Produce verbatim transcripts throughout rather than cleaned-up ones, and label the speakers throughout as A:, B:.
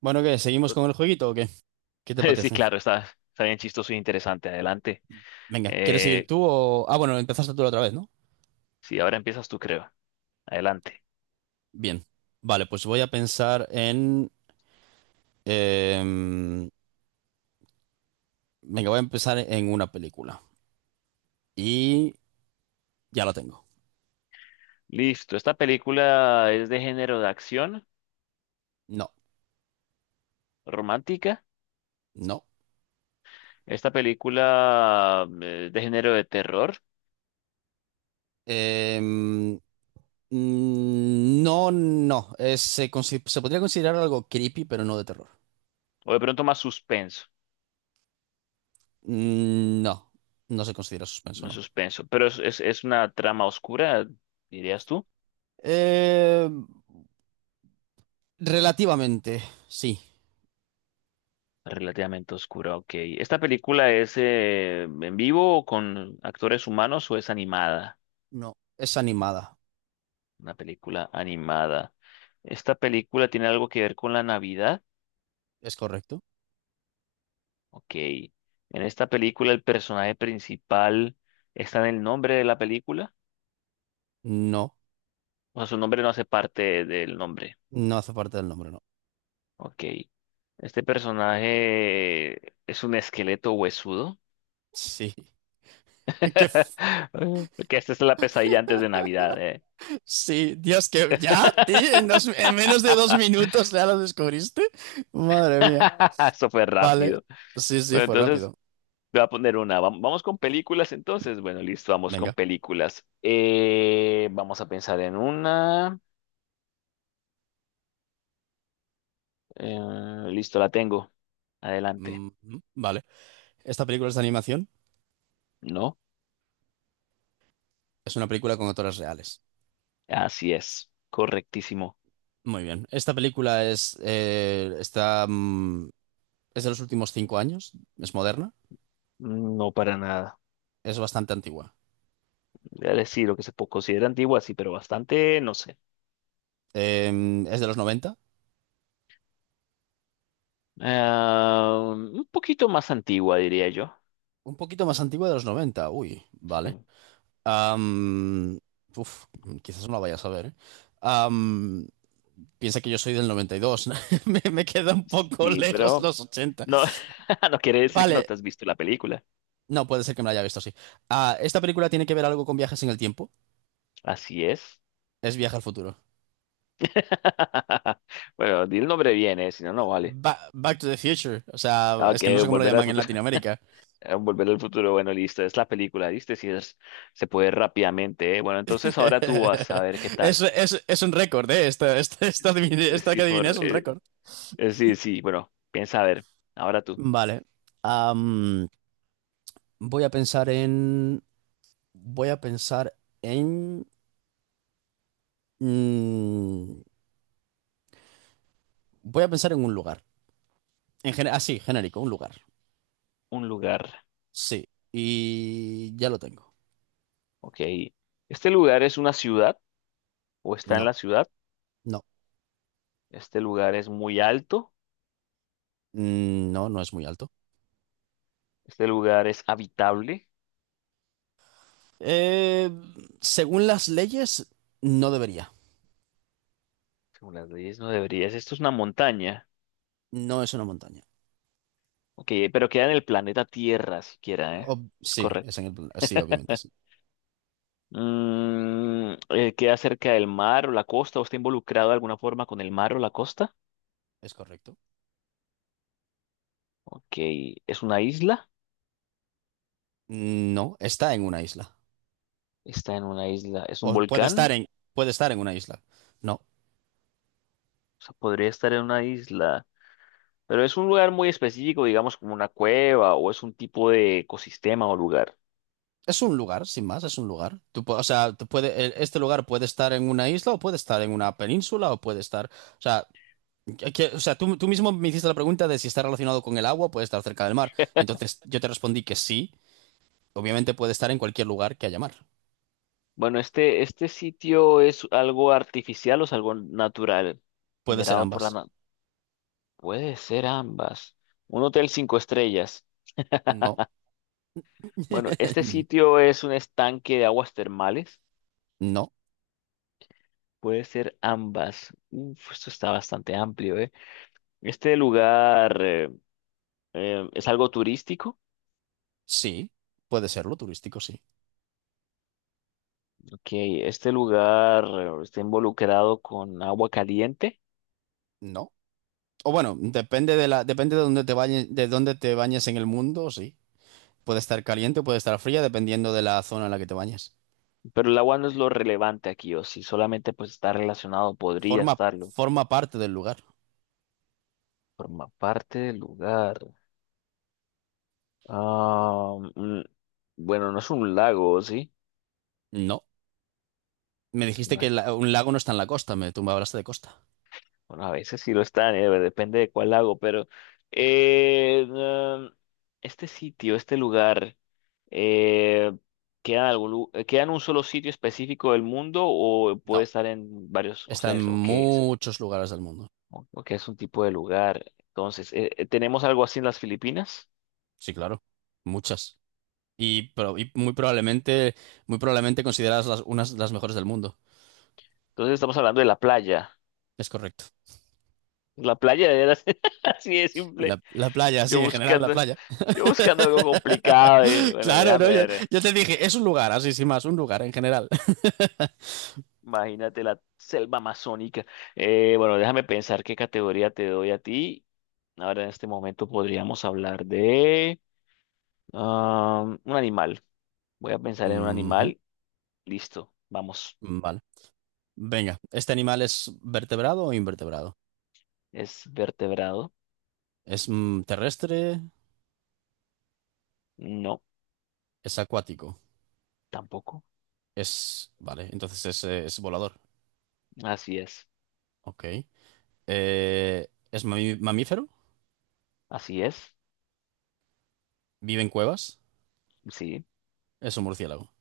A: Bueno, ¿qué? ¿Seguimos con el jueguito o qué? ¿Qué te
B: Sí,
A: parece?
B: claro, está, está bien chistoso y interesante. Adelante.
A: Venga, ¿quieres seguir
B: Eh,
A: tú o...? Ah, bueno, empezaste tú la otra vez, ¿no?
B: sí, ahora empiezas tú, creo. Adelante.
A: Bien. Vale, pues voy a pensar en... em, venga, voy a empezar en una película. Y ya la tengo.
B: Listo. Esta película es de género de acción
A: No,
B: romántica.
A: no.
B: Esta película eh, de género de terror.
A: Em, mm, no, no. Eh, se, consi- se podría considerar algo creepy, pero no de terror.
B: O de pronto más suspenso.
A: Mm, no, no se considera suspenso,
B: No
A: ¿no?
B: suspenso. Pero es, es, es una trama oscura, dirías tú.
A: Em, relativamente, sí.
B: Relativamente oscura, ok. ¿Esta película es eh, en vivo o con actores humanos o es animada?
A: No, es animada.
B: Una película animada. ¿Esta película tiene algo que ver con la Navidad?
A: Es correcto.
B: Ok. ¿En esta película el personaje principal está en el nombre de la película?
A: No,
B: O sea, su nombre no hace parte del nombre.
A: no hace parte del nombre, no.
B: Ok. ¿Este personaje es un esqueleto huesudo?
A: Sí. Qué f-
B: Que esta es La pesadilla antes de Navidad, ¿eh?
A: sí, Dios, que ya, tío, en, dos- en menos de dos minutos ya lo descubriste. Madre mía.
B: Eso fue
A: Vale.
B: rápido.
A: Sí, sí,
B: Bueno,
A: fue
B: entonces
A: rápido.
B: te voy a poner una. Vam- Vamos con películas entonces. Bueno, listo, vamos con
A: Venga.
B: películas. Eh, vamos a pensar en una. Eh, Listo, la tengo. Adelante.
A: Mm, vale. Esta película es de animación.
B: ¿No?
A: Es una película con actores reales.
B: Así es. Correctísimo.
A: Muy bien. Esta película es, eh, está, mm, es de los últimos cinco años. Es moderna.
B: No, para nada.
A: Es bastante antigua.
B: Voy a decir lo que se po- considera antigua, sí, pero bastante, no sé.
A: Em, es de los noventa,
B: Ah, un poquito más antigua, diría yo.
A: un poquito más antigua de los noventa. Uy, vale.
B: Sí,
A: Am, uf, quizás no la vaya a ver, ¿eh? Am, piensa que yo soy del noventa y dos. Me, me queda un poco
B: sí,
A: lejos
B: pero
A: los ochenta.
B: no, no quiere decir que no
A: Vale,
B: te has visto la película.
A: no puede ser que me la haya visto así. Ah, esta película tiene que ver algo con viajes en el tiempo.
B: Así es.
A: Es Viaje al futuro.
B: Bueno, di el nombre bien, eh, si no, no vale.
A: Ba- Back to the Future. O sea,
B: Ah,
A: es que no
B: que
A: sé cómo lo
B: Volver al
A: llaman en
B: futuro.
A: Latinoamérica.
B: Eh, Volver al futuro, bueno, listo, es la película, ¿viste? Si es, se puede rápidamente, eh. Bueno, entonces ahora tú vas a ver qué
A: Es,
B: tal.
A: es- es un récord, ¿eh? Esta, esta, esta
B: Sí,
A: adivin- esta que
B: sí,
A: adiviné es
B: por,
A: un
B: eh,
A: récord.
B: eh, sí, sí, bueno, piensa a ver. Ahora tú,
A: Vale. Am, voy a pensar en. Voy a pensar en. Mm, voy a pensar en un lugar. En gen- así, genérico, un lugar.
B: un lugar,
A: Sí. Y ya lo tengo.
B: ok. ¿Este lugar es una ciudad o está en
A: No,
B: la ciudad?
A: no.
B: ¿Este lugar es muy alto?
A: Mm, no, no es muy alto.
B: ¿Este lugar es habitable?
A: Eh, según las leyes, no debería.
B: Según las leyes no deberías. Esto es una montaña.
A: No es una montaña.
B: Ok, pero queda en el planeta Tierra siquiera, ¿eh?
A: Ob-
B: Es
A: sí, es
B: correcto.
A: en el plan- sí, obviamente sí.
B: Mm, eh, ¿queda cerca del mar o la costa? ¿O está involucrado de alguna forma con el mar o la costa?
A: Es correcto.
B: Ok, ¿es una isla?
A: No, está en una isla.
B: Está en una isla. ¿Es un
A: O puede estar
B: volcán?
A: en, puede estar en una isla. No.
B: O sea, podría estar en una isla. Pero es un lugar muy específico, digamos como una cueva o es un tipo de ecosistema o lugar.
A: Es un lugar, sin más, es un lugar. Tú, pu- o sea, tú puede, el- este lugar puede estar en una isla o puede estar en una península o puede estar... O sea, que- o sea, tú, tú mismo me hiciste la pregunta de si está relacionado con el agua, puede estar cerca del mar. Entonces yo te respondí que sí, obviamente puede estar en cualquier lugar que haya mar.
B: Bueno, este, este sitio es algo artificial o es algo natural,
A: Puede ser
B: generado por la...
A: ambas.
B: na- Puede ser ambas. Un hotel cinco estrellas.
A: No,
B: Bueno, este sitio es un estanque de aguas termales.
A: no,
B: Puede ser ambas. Uf, esto está bastante amplio, ¿eh? Este lugar eh, eh, es algo turístico.
A: sí, puede serlo, turístico sí.
B: Ok, este lugar eh, está involucrado con agua caliente,
A: No. O bueno, depende de la, depende de dónde te bañes, de dónde te bañes en el mundo, sí. Puede estar caliente o puede estar fría, dependiendo de la zona en la que te bañes.
B: pero el agua no es lo relevante aquí, o si solamente pues está relacionado, podría
A: Forma,
B: estarlo.
A: forma parte del lugar.
B: Forma parte del lugar. Ah, mm, bueno, no es un lago, ¿sí?
A: No. Me
B: Es
A: dijiste que
B: una...
A: la- un lago no está en la costa, me, tú me hablaste de costa.
B: Bueno, a veces sí lo están, eh, depende de cuál hago, pero eh, mm, este sitio, este lugar, eh, ¿queda en algún, lu- eh, queda en un solo sitio específico del mundo o puede
A: No.
B: estar en varios, o
A: Está
B: sea,
A: en
B: es, o qué es,
A: muchos lugares del mundo.
B: o, o qué es un tipo de lugar? Entonces, eh, eh, ¿tenemos algo así en las Filipinas?
A: Sí, claro. Muchas. Y, pro- y muy probablemente, muy probablemente consideradas las, unas de las mejores del mundo.
B: Entonces estamos hablando de la playa.
A: Es correcto.
B: La playa de veras, así de
A: La,
B: simple.
A: la playa,
B: Yo
A: sí, en general la
B: buscando,
A: playa.
B: yo buscando algo complicado. eh, Bueno,
A: Claro,
B: déjame
A: ¿no? Yo,
B: ver.
A: yo te dije, es un lugar, así sin más, un lugar en general.
B: Imagínate la selva amazónica. Eh, bueno, déjame pensar qué categoría te doy a ti. Ahora en este momento podríamos hablar de ah, un animal. Voy a pensar en un
A: Ujú,
B: animal. Listo, vamos.
A: vale. Venga, ¿este animal es vertebrado o invertebrado?
B: ¿Es vertebrado?
A: ¿Es mm, terrestre?
B: No,
A: ¿Es acuático?
B: tampoco.
A: Es... Vale, entonces es, eh, es volador.
B: Así es.
A: Ok. Eh, ¿es mami- mamífero?
B: Así es.
A: ¿Vive en cuevas?
B: Sí.
A: Es un murciélago.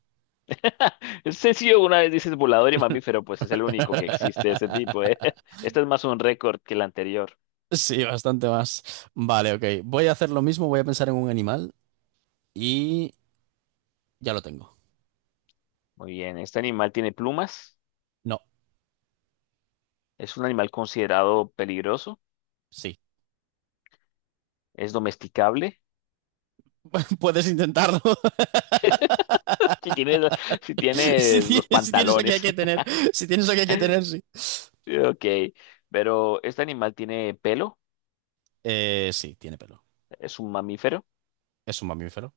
B: Es sencillo, una vez dices volador y mamífero, pues es el único que existe de ese tipo, ¿eh? Este es más un récord que el anterior.
A: Sí, bastante más. Vale, ok. Voy a hacer lo mismo, voy a pensar en un animal y ya lo tengo.
B: Muy bien, ¿este animal tiene plumas?
A: No,
B: ¿Es un animal considerado peligroso?
A: sí.
B: ¿Es domesticable?
A: Puedes intentarlo.
B: Si tienes, si
A: Si
B: tienes los
A: tienes, si tienes lo que hay
B: pantalones.
A: que tener. Si tienes lo que hay que tener, sí.
B: Ok. Pero ¿este animal tiene pelo?
A: Eh, sí, tiene pelo.
B: ¿Es un mamífero?
A: ¿Es un mamífero?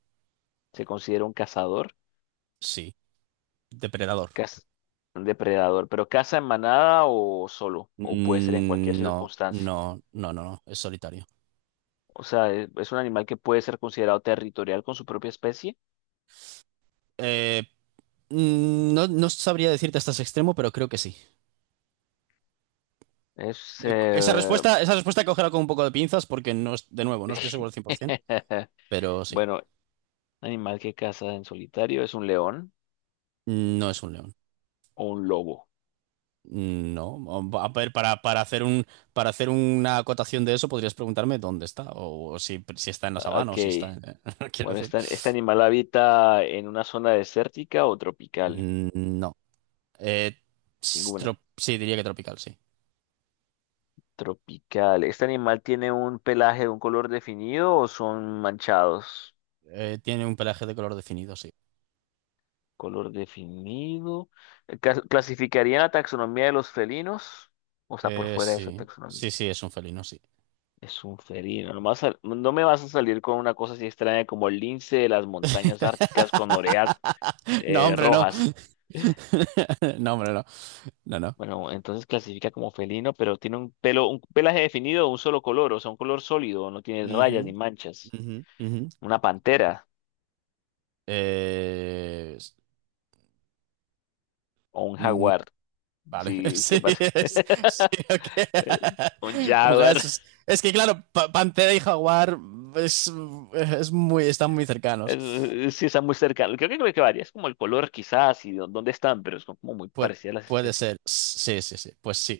B: ¿Se considera un cazador?
A: Sí. ¿Depredador?
B: ¿Caz- ¿Un depredador? ¿Pero caza en manada o solo? ¿O puede ser en cualquier
A: Mm, no,
B: circunstancia?
A: no, no, no, no. Es solitario.
B: O sea, ¿es es un animal que puede ser considerado territorial con su propia especie?
A: Eh, mm, no, no sabría decirte hasta ese extremo, pero creo que sí.
B: Es...
A: Esa
B: eh,
A: respuesta, esa respuesta cógela con un poco de pinzas porque no es, de nuevo, no estoy seguro al cien por ciento, pero sí,
B: Bueno, animal que caza en solitario es un león
A: no es un león.
B: o un lobo.
A: No, a ver, para, para hacer un, para hacer una acotación de eso podrías preguntarme dónde está, o, si, si está en la sabana,
B: Ok.
A: o si está en... Quiero
B: Bueno,
A: decir,
B: ¿este, este animal habita en una zona desértica o tropical?
A: Mm, no. Eh,
B: Ninguna.
A: trop- sí, diría que tropical, sí.
B: Tropical. ¿Este animal tiene un pelaje de un color definido o son manchados?
A: Eh, tiene un pelaje de color definido, sí.
B: Color definido. Ca- ¿Clasificaría en la taxonomía de los felinos? O está por
A: Eh,
B: fuera de esa
A: sí,
B: taxonomía.
A: sí, sí, es un felino, sí.
B: Es un felino. No, vas a- no me vas a salir con una cosa así extraña como el lince de las montañas árticas con orejas
A: No,
B: eh,
A: hombre, no.
B: rojas.
A: No, hombre, no. No, no.
B: Bueno, entonces clasifica como felino, pero tiene un pelo, un pelaje definido, un solo color, o sea, un color sólido, no tiene
A: Ujú,
B: rayas ni manchas.
A: ujú, ujú.
B: Una pantera
A: Eh, s-
B: o un
A: mm,
B: jaguar,
A: vale,
B: si te
A: sí,
B: parece.
A: es, sí,
B: el- Un
A: ok. Mujeres,
B: jaguar,
A: es, es que claro, pa- Pantera y Jaguar es, es muy, están muy cercanos.
B: eh, sí está muy cercano. Creo que, creo que varía, es como el color quizás y dó- dónde están, pero son como muy
A: Puede,
B: parecidas las
A: puede
B: especies.
A: ser, sí, sí, sí, pues sí.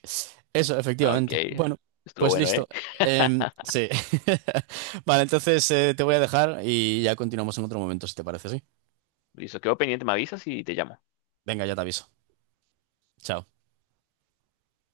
A: Eso,
B: Ok,
A: efectivamente. Bueno,
B: estuvo
A: pues
B: bueno,
A: listo.
B: ¿eh?
A: Em, sí. Vale, entonces eh, te voy a dejar y ya continuamos en otro momento, si te parece, ¿sí?
B: Listo, quedo pendiente, me avisas y te llamo.
A: Venga, ya te aviso. Chao.